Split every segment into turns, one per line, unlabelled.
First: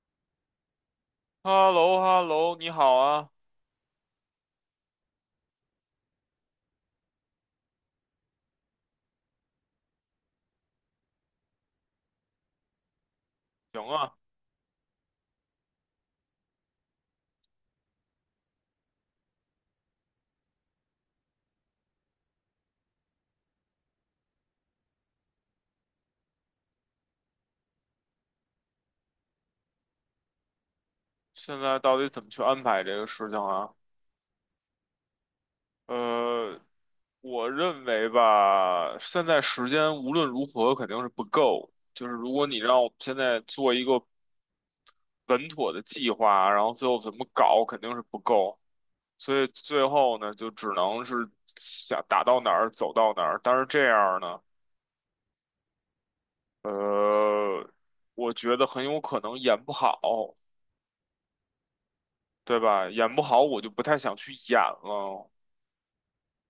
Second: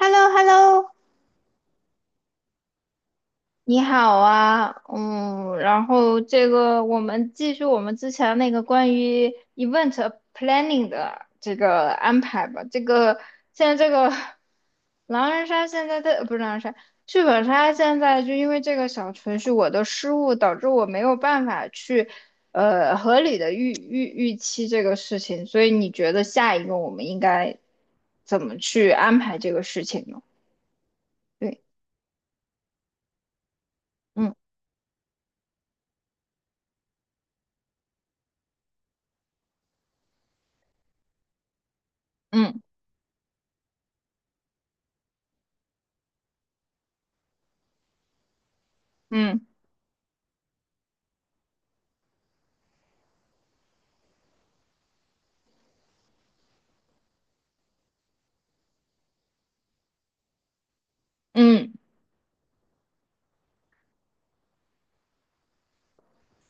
h e l l o h e l l o
h e l l o h e l l o 你好啊，
你好啊，嗯，然后这个我们继续我们之前那个关于 event planning 的这个安排吧。这个现在
行
这个
啊，
狼人杀现在不是狼人杀，剧本杀现在就因为这个小程序我的失误，导致我没有办法去合理的预期这个事情，所以你觉得下一个我们应该怎么去安排这个事情呢？
现
对，
在到底怎么去安排这个事情啊？
嗯
呃，我认为吧，现在时间无论如何肯定是不够，就是如果你
嗯
让我们现在做一个稳妥的计划，然后最后怎么搞，肯定是不够，所
嗯。
以最后呢，就只能是想打到哪儿走到哪儿，但是这样呢，呃，我觉得很有可能演不好，
嗯
对吧？演不好，我就不太想去演了。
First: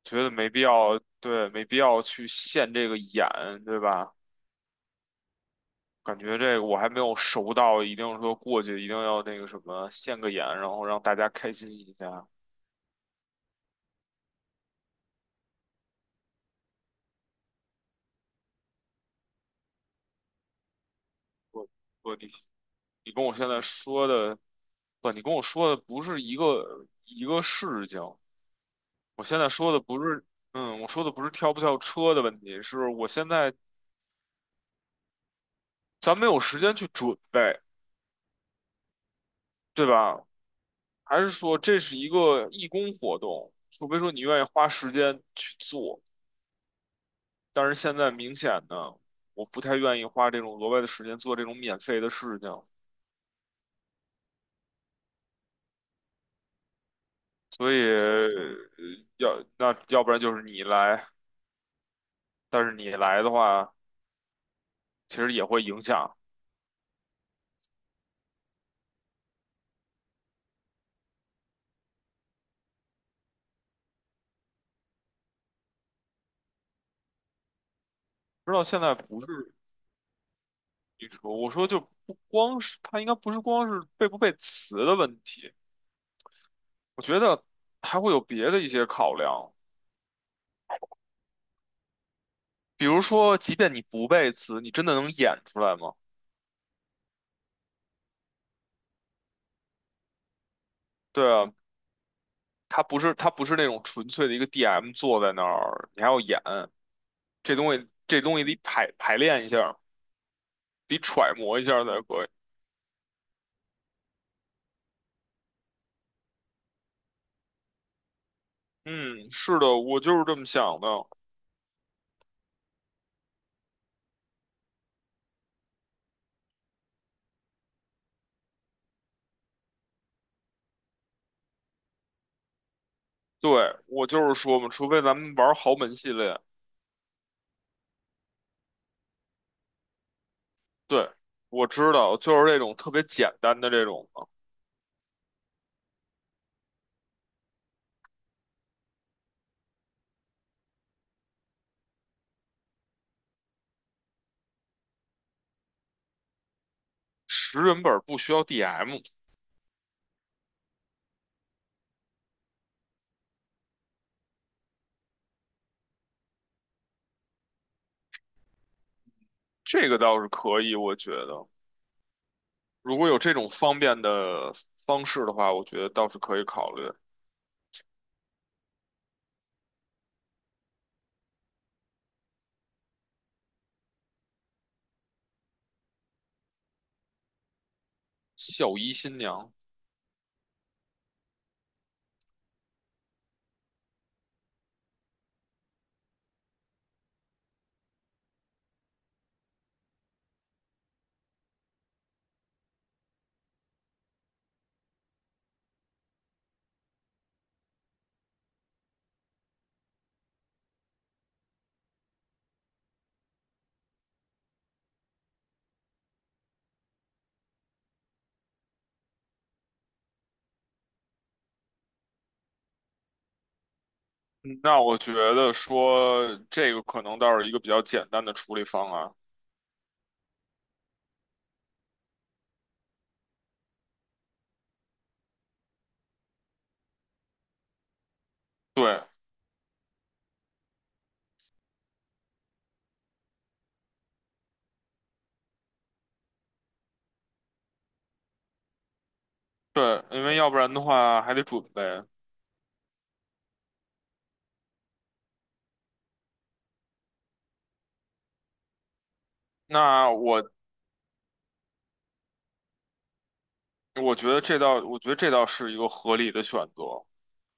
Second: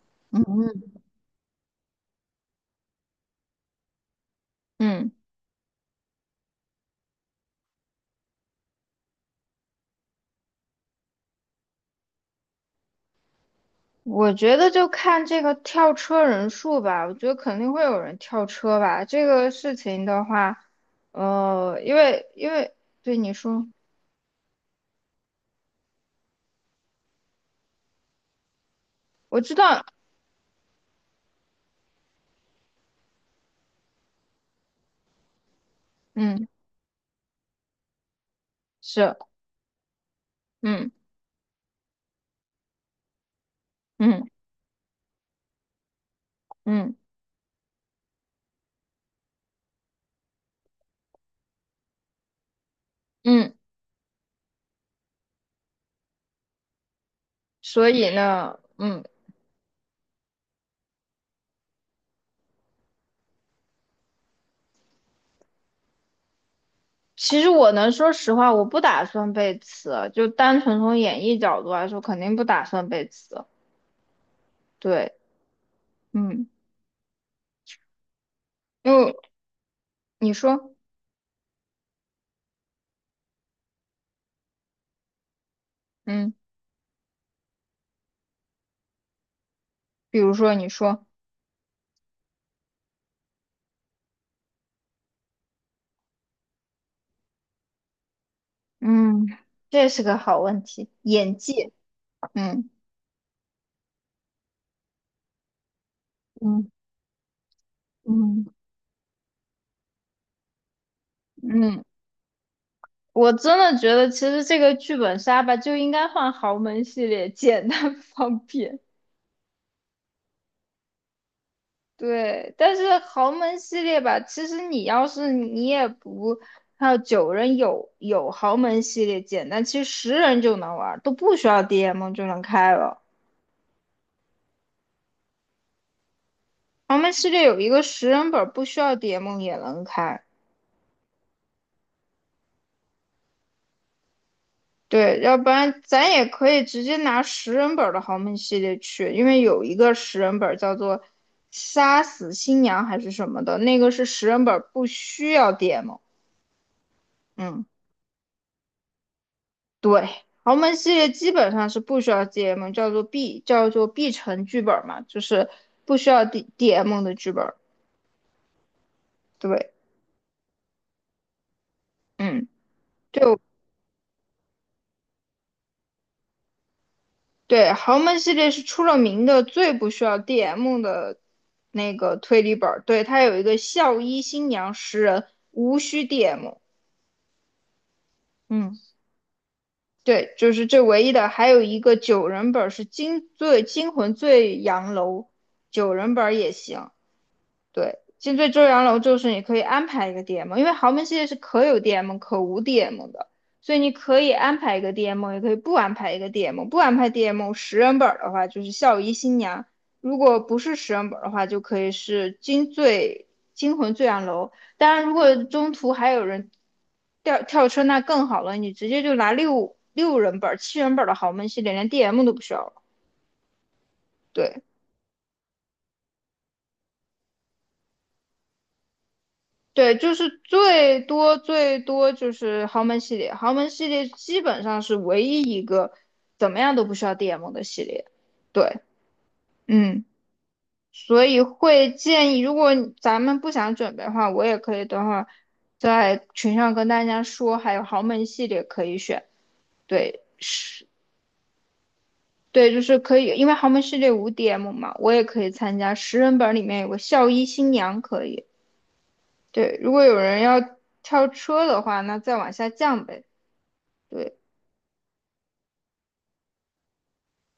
觉得
嗯
没必
嗯，
要，对，没必要去现这个眼，对吧？
嗯，
感觉这个我还没有熟到，一定说过去一定要那个什么现个眼，然后让大家开心一下。
我觉得就看这个跳车人数吧，我觉得肯定会有人跳车吧。这个事情的话，
我
因
我
为
你
因为
你
对
跟
你
我现在
说，
说的，不，你跟我说的不是一个事情。我现
我
在
知
说的
道，
不是，嗯，我说的不是跳不跳车的问题，是我现在咱没有
嗯，
时间去准备，
是，
对吧？
嗯
还是说这是一个义工活动，除非说你
嗯
愿意花时间去做。
嗯
但是现在明显的，我不太愿意花这种额外的时间做这种免费的事情，
嗯，
所以
所以呢，嗯，
要那要不然就是你来，但是你来的话，其实也会影响。
其实我能说实话，我不打算背词，就单纯从演绎角度来说，肯定不打算背词。对，嗯，
知道现
因
在
为
不是
你说，
你说，我说就不光是他应该不是光是背不背词的问题，
嗯，
我觉得还会有别的一些考量，
比如说你说。
比如说，即便你不背词，你真的能演出来吗？
嗯，这是个好问题，
对
演
啊，
技，嗯
他不是那种纯粹的一个 DM 坐在那儿，你还要演。
嗯
这东西
嗯，
得排练一下，得揣摩一
嗯，
下才可以。
我真的觉得其实这个剧本杀吧就应该换豪门系列，简单 方便。
嗯，是的，我就是这么想的。
对，但是豪门系列吧，其实你要是你也不，还有九人有豪门系列简单，其实十人就能玩儿，都不需要 DM 就能开了。
对，我就是说嘛，除非咱们玩豪门系列。
豪门系列有一个十人本儿，不需要 DM 也能开。
对，我知道，就是这种特别简单的这种的，
对，要不然咱也可以直接拿十人本儿的豪门系列去，因为有一个十人本儿叫做"杀死新娘"还是什么的，那个是十人本儿不需要 DM。
十
嗯，
人本不需要 DM，
对，豪门系列基本上是不需要 DM，叫做 B 城剧本嘛，就是不需要 DM 的剧本对，
这个倒是可以，我觉得
嗯。
如果有这种方便的方式的话，我觉得倒是可以考虑。
对，豪门系列是出了名的最不需要 DM 的那个推理本儿，对，它有一个校医新娘十人，无需 DM。嗯，
孝仪新娘，
对，就是这唯一的，还有一个九人本儿是最惊魂醉阳楼，九人本儿也行。对，金最周阳楼就是你可以安排一个 DM，因为豪门系列是可有 DM 可无 DM 的，所以你可以安排一个 DM，也可以不安排一个 DM。不安排 DM 十人本儿的话，就是孝仪新娘；如果不是十人本儿的话，就可以是惊魂醉阳楼。当然，如果中途还有人跳车，那更好了，你直接就拿六人本儿七人本儿的豪门系列，连 DM 都不需要了。
嗯
对，
那我觉得说这个可能倒是一个比较简单的处理方案。
对，就是最多最多就是豪门系列，豪门系列基本上是唯一一个怎么样都不需要 DM 的系列。对，
对，
嗯，所以会建议，如果咱们不想准备的话，我也可以等会儿在群上跟大家说，还有豪门系列可以选。
对，
对，
因为要不然的
是，
话还得准备。
对，就是可以，因为豪门系列无 DM 嘛，我也可以参加。十人本里面有个校医新娘可以。对，如果
那
有人
我
要跳车的话，那再往下降呗。
我觉
对，
得这倒，我觉得这倒是一个合理的选择。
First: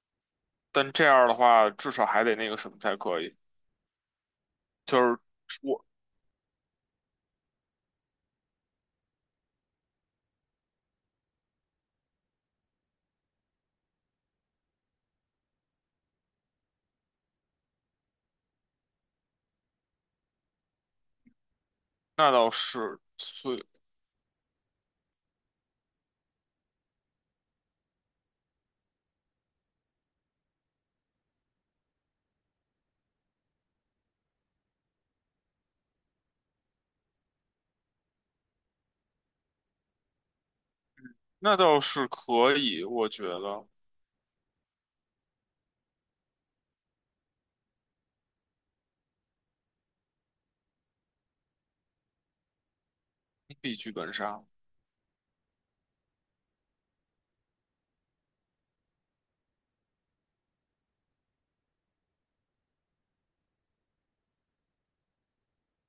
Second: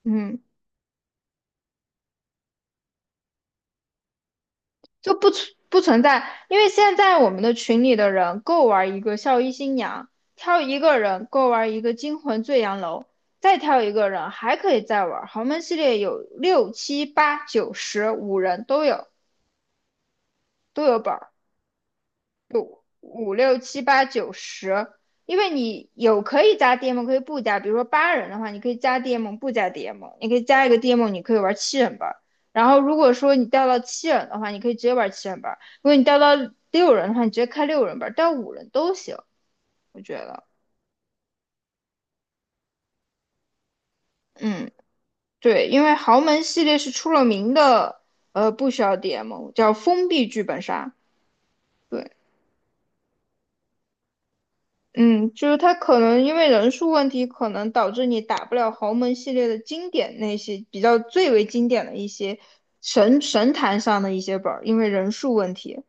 嗯，
但这样的话，至少还得那个什么才可以。就
就
是
不
我
存在，因为现在我们的群里的人够玩一个孝衣新娘，挑一个人够玩一个惊魂醉阳楼，再挑一个人还可以再玩豪门系列有六七八九十五人都有本儿。
那倒是，
五
所
六
以
七八九十，因为你有可以加 DM，可以不加。比如说八人的话，你可以加 DM，不加 DM，你可以加一个 DM，你可以玩七人班。然后如果说你掉到七人的话，你可以直接玩七人班；如果你掉到六人的话，你直接开六人班，掉五人都行，我觉得。
那倒是可以，我觉得
嗯，对，因为豪门系列是出了名的，不需要 DM，叫封闭剧本杀。对，
必剧本杀。
嗯，就是他可能因为人数问题，可能导致你打不了豪门系列的经典那些比较最为经典的一些神坛上的一些本儿，因为人数问题。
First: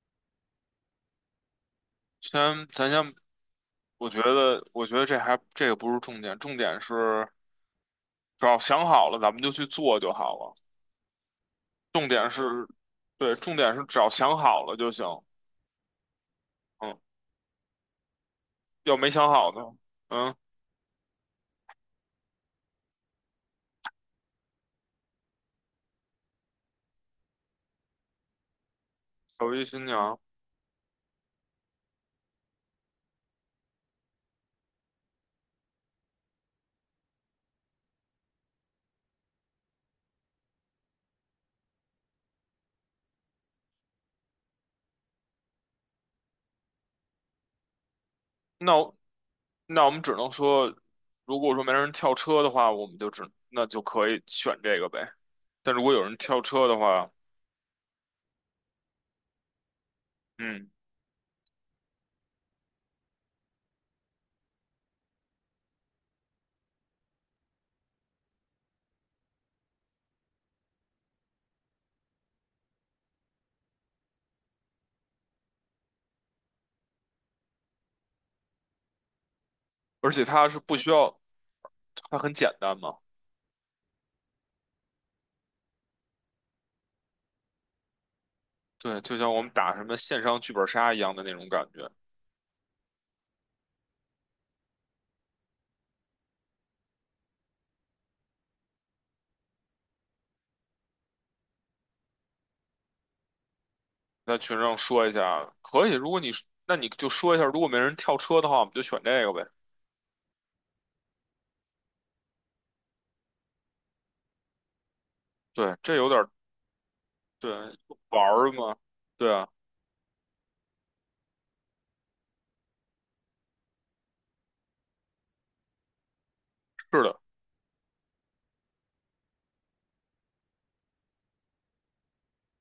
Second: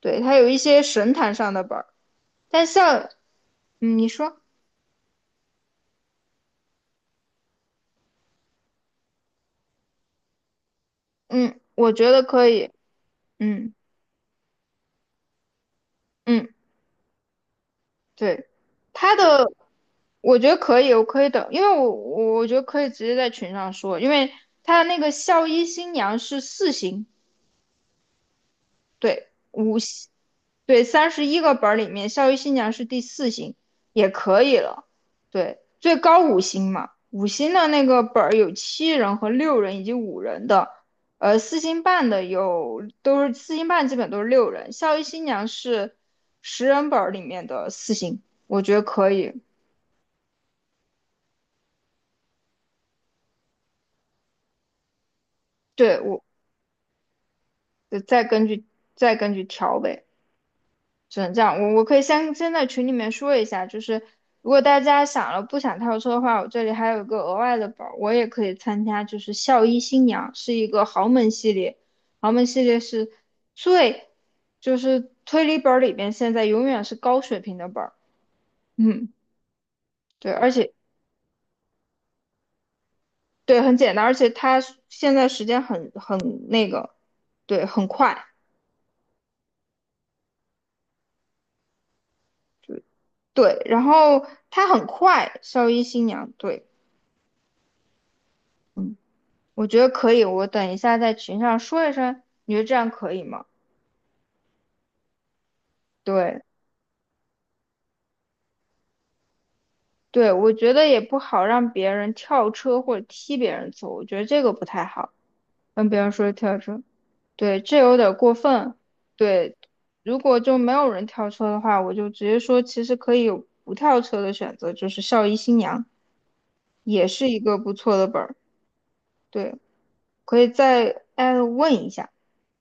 对，他有一些神坛上的本儿，但
先，咱
像
先，
嗯你说，
我觉得这还这个不是重点，重点是只要想好了，咱们就去做就好了。
嗯，我
重
觉得
点
可
是，
以，
对，重
嗯
点是只要想好了就行。
嗯，
嗯，
对，
要没
他
想
的
好呢，嗯。
我觉得可以，我可以等，因为我觉得可以直接在群上说，因为它那个校医新娘是四星，对。
小鱼
五
新
星。
娘，
对，31个本儿里面，《校育新娘》是第四星，也可以了。对，最高五星嘛，五星的那个本儿有七人和六人以及五人的，四星半的有都是四星半，基本都是六人。《校育新娘》是十人本儿里面的四星，我觉
那
得
我
可以。
那我们只能说，如果说没人跳车的话，我们就只那就可以选这个呗。但如果
对，
有人
我
跳车的话，
再根据再根据调呗。
嗯，
只能这样。我可以先在群里面说一下，就是如果大家想了不想跳车的话，我这里还有一个额外的宝，我也可以参加，就是校医新娘是一个豪门系列，豪门系列是最就是推理本儿里边现在永远是高水平的本儿，嗯，
而且
对，而
它是
且
不需要，它很简单嘛。
对很简单，而且它现在时间很那个，对，很快，
对，就像我们打什么线上剧本杀一样的那种感觉。
对，然后它很快，校医新娘，对，嗯。我觉得可以，我等一下在群上说一声，你觉得这样可以吗？
在群上说一下，可以。如果你
对，
那你就说一下，如果没人跳车的话，我们就选这个呗。
对，我觉得也不好让别人跳车或者踢别人走，我觉得这个不太好，
对，
跟
这
别
有
人
点儿
说跳车，
对
对，这有点
玩
过
儿
分。
嘛。对啊，
对，如果就没有人跳车的话，我就直接说，其实可以有不跳车的选择，就是校医新娘，
是
也
的，
是一个不错的本儿，对，可以再艾特问一下。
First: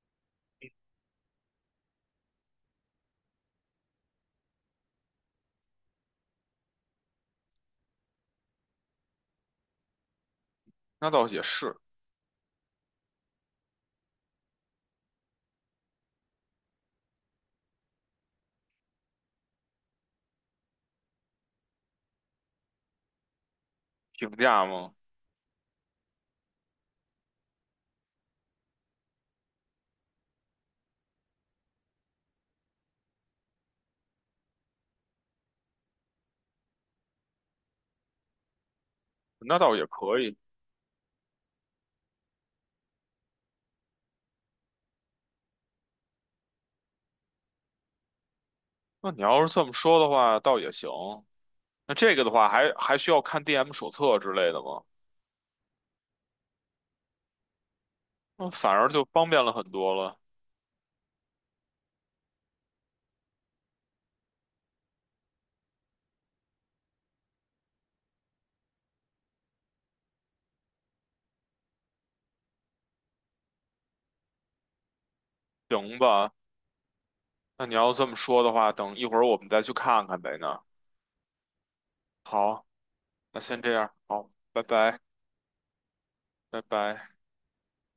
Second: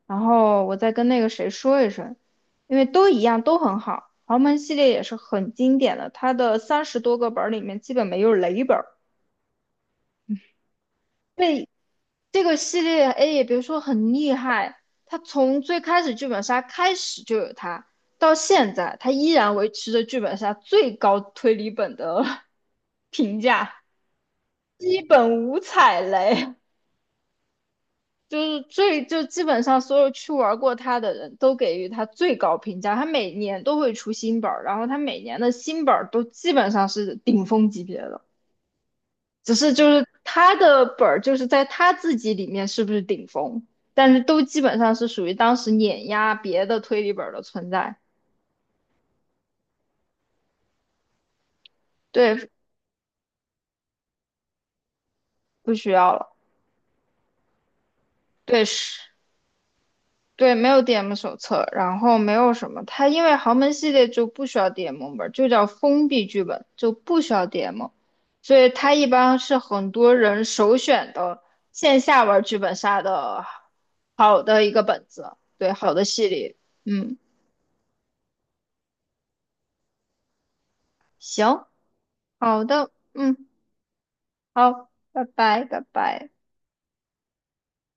然后我再跟那个谁说一声，因为都一样，都很好。豪门系列也是很经典的，它的30多个本儿里面基本没有雷本儿。
那倒也
对，
是
这个系列 A 也别说很厉害，它从最开始剧本杀开始就有它，到现在它依然维持着剧本杀最高推理本的 评价，
评价嘛，
基本无踩雷。就是最就基本上所有去玩过他的人都给予他最高评价。他每年都会出新本儿，然后他每年的新本儿都基本上是顶峰级别的，只
那
是
倒也
就是
可以。
他的本儿就是在他自己里面是不是顶峰，但是都基本上是属于当时碾压别的推理本儿的存在。
那你要是这么说的话，倒也行。那这个的
对，
话还，还需要看 DM 手册之类的吗？
不需要了。
那
对，
反而
是。
就方便了很多了。
对，没有 DM 手册，然后没有什么，它因为豪门系列就不需要 DM 本，就叫封闭剧本，就不需要 DM，所以它一般是很多人首选的线下玩剧本杀的好的一个本子，对，好
行
的系
吧，
列，嗯，
那你要这么说的话，等一会儿我们再去看看呗呢。
行，
那
好
好，
的，
那
嗯，
先这样，好，拜
好，
拜，
拜拜，拜拜。
拜拜。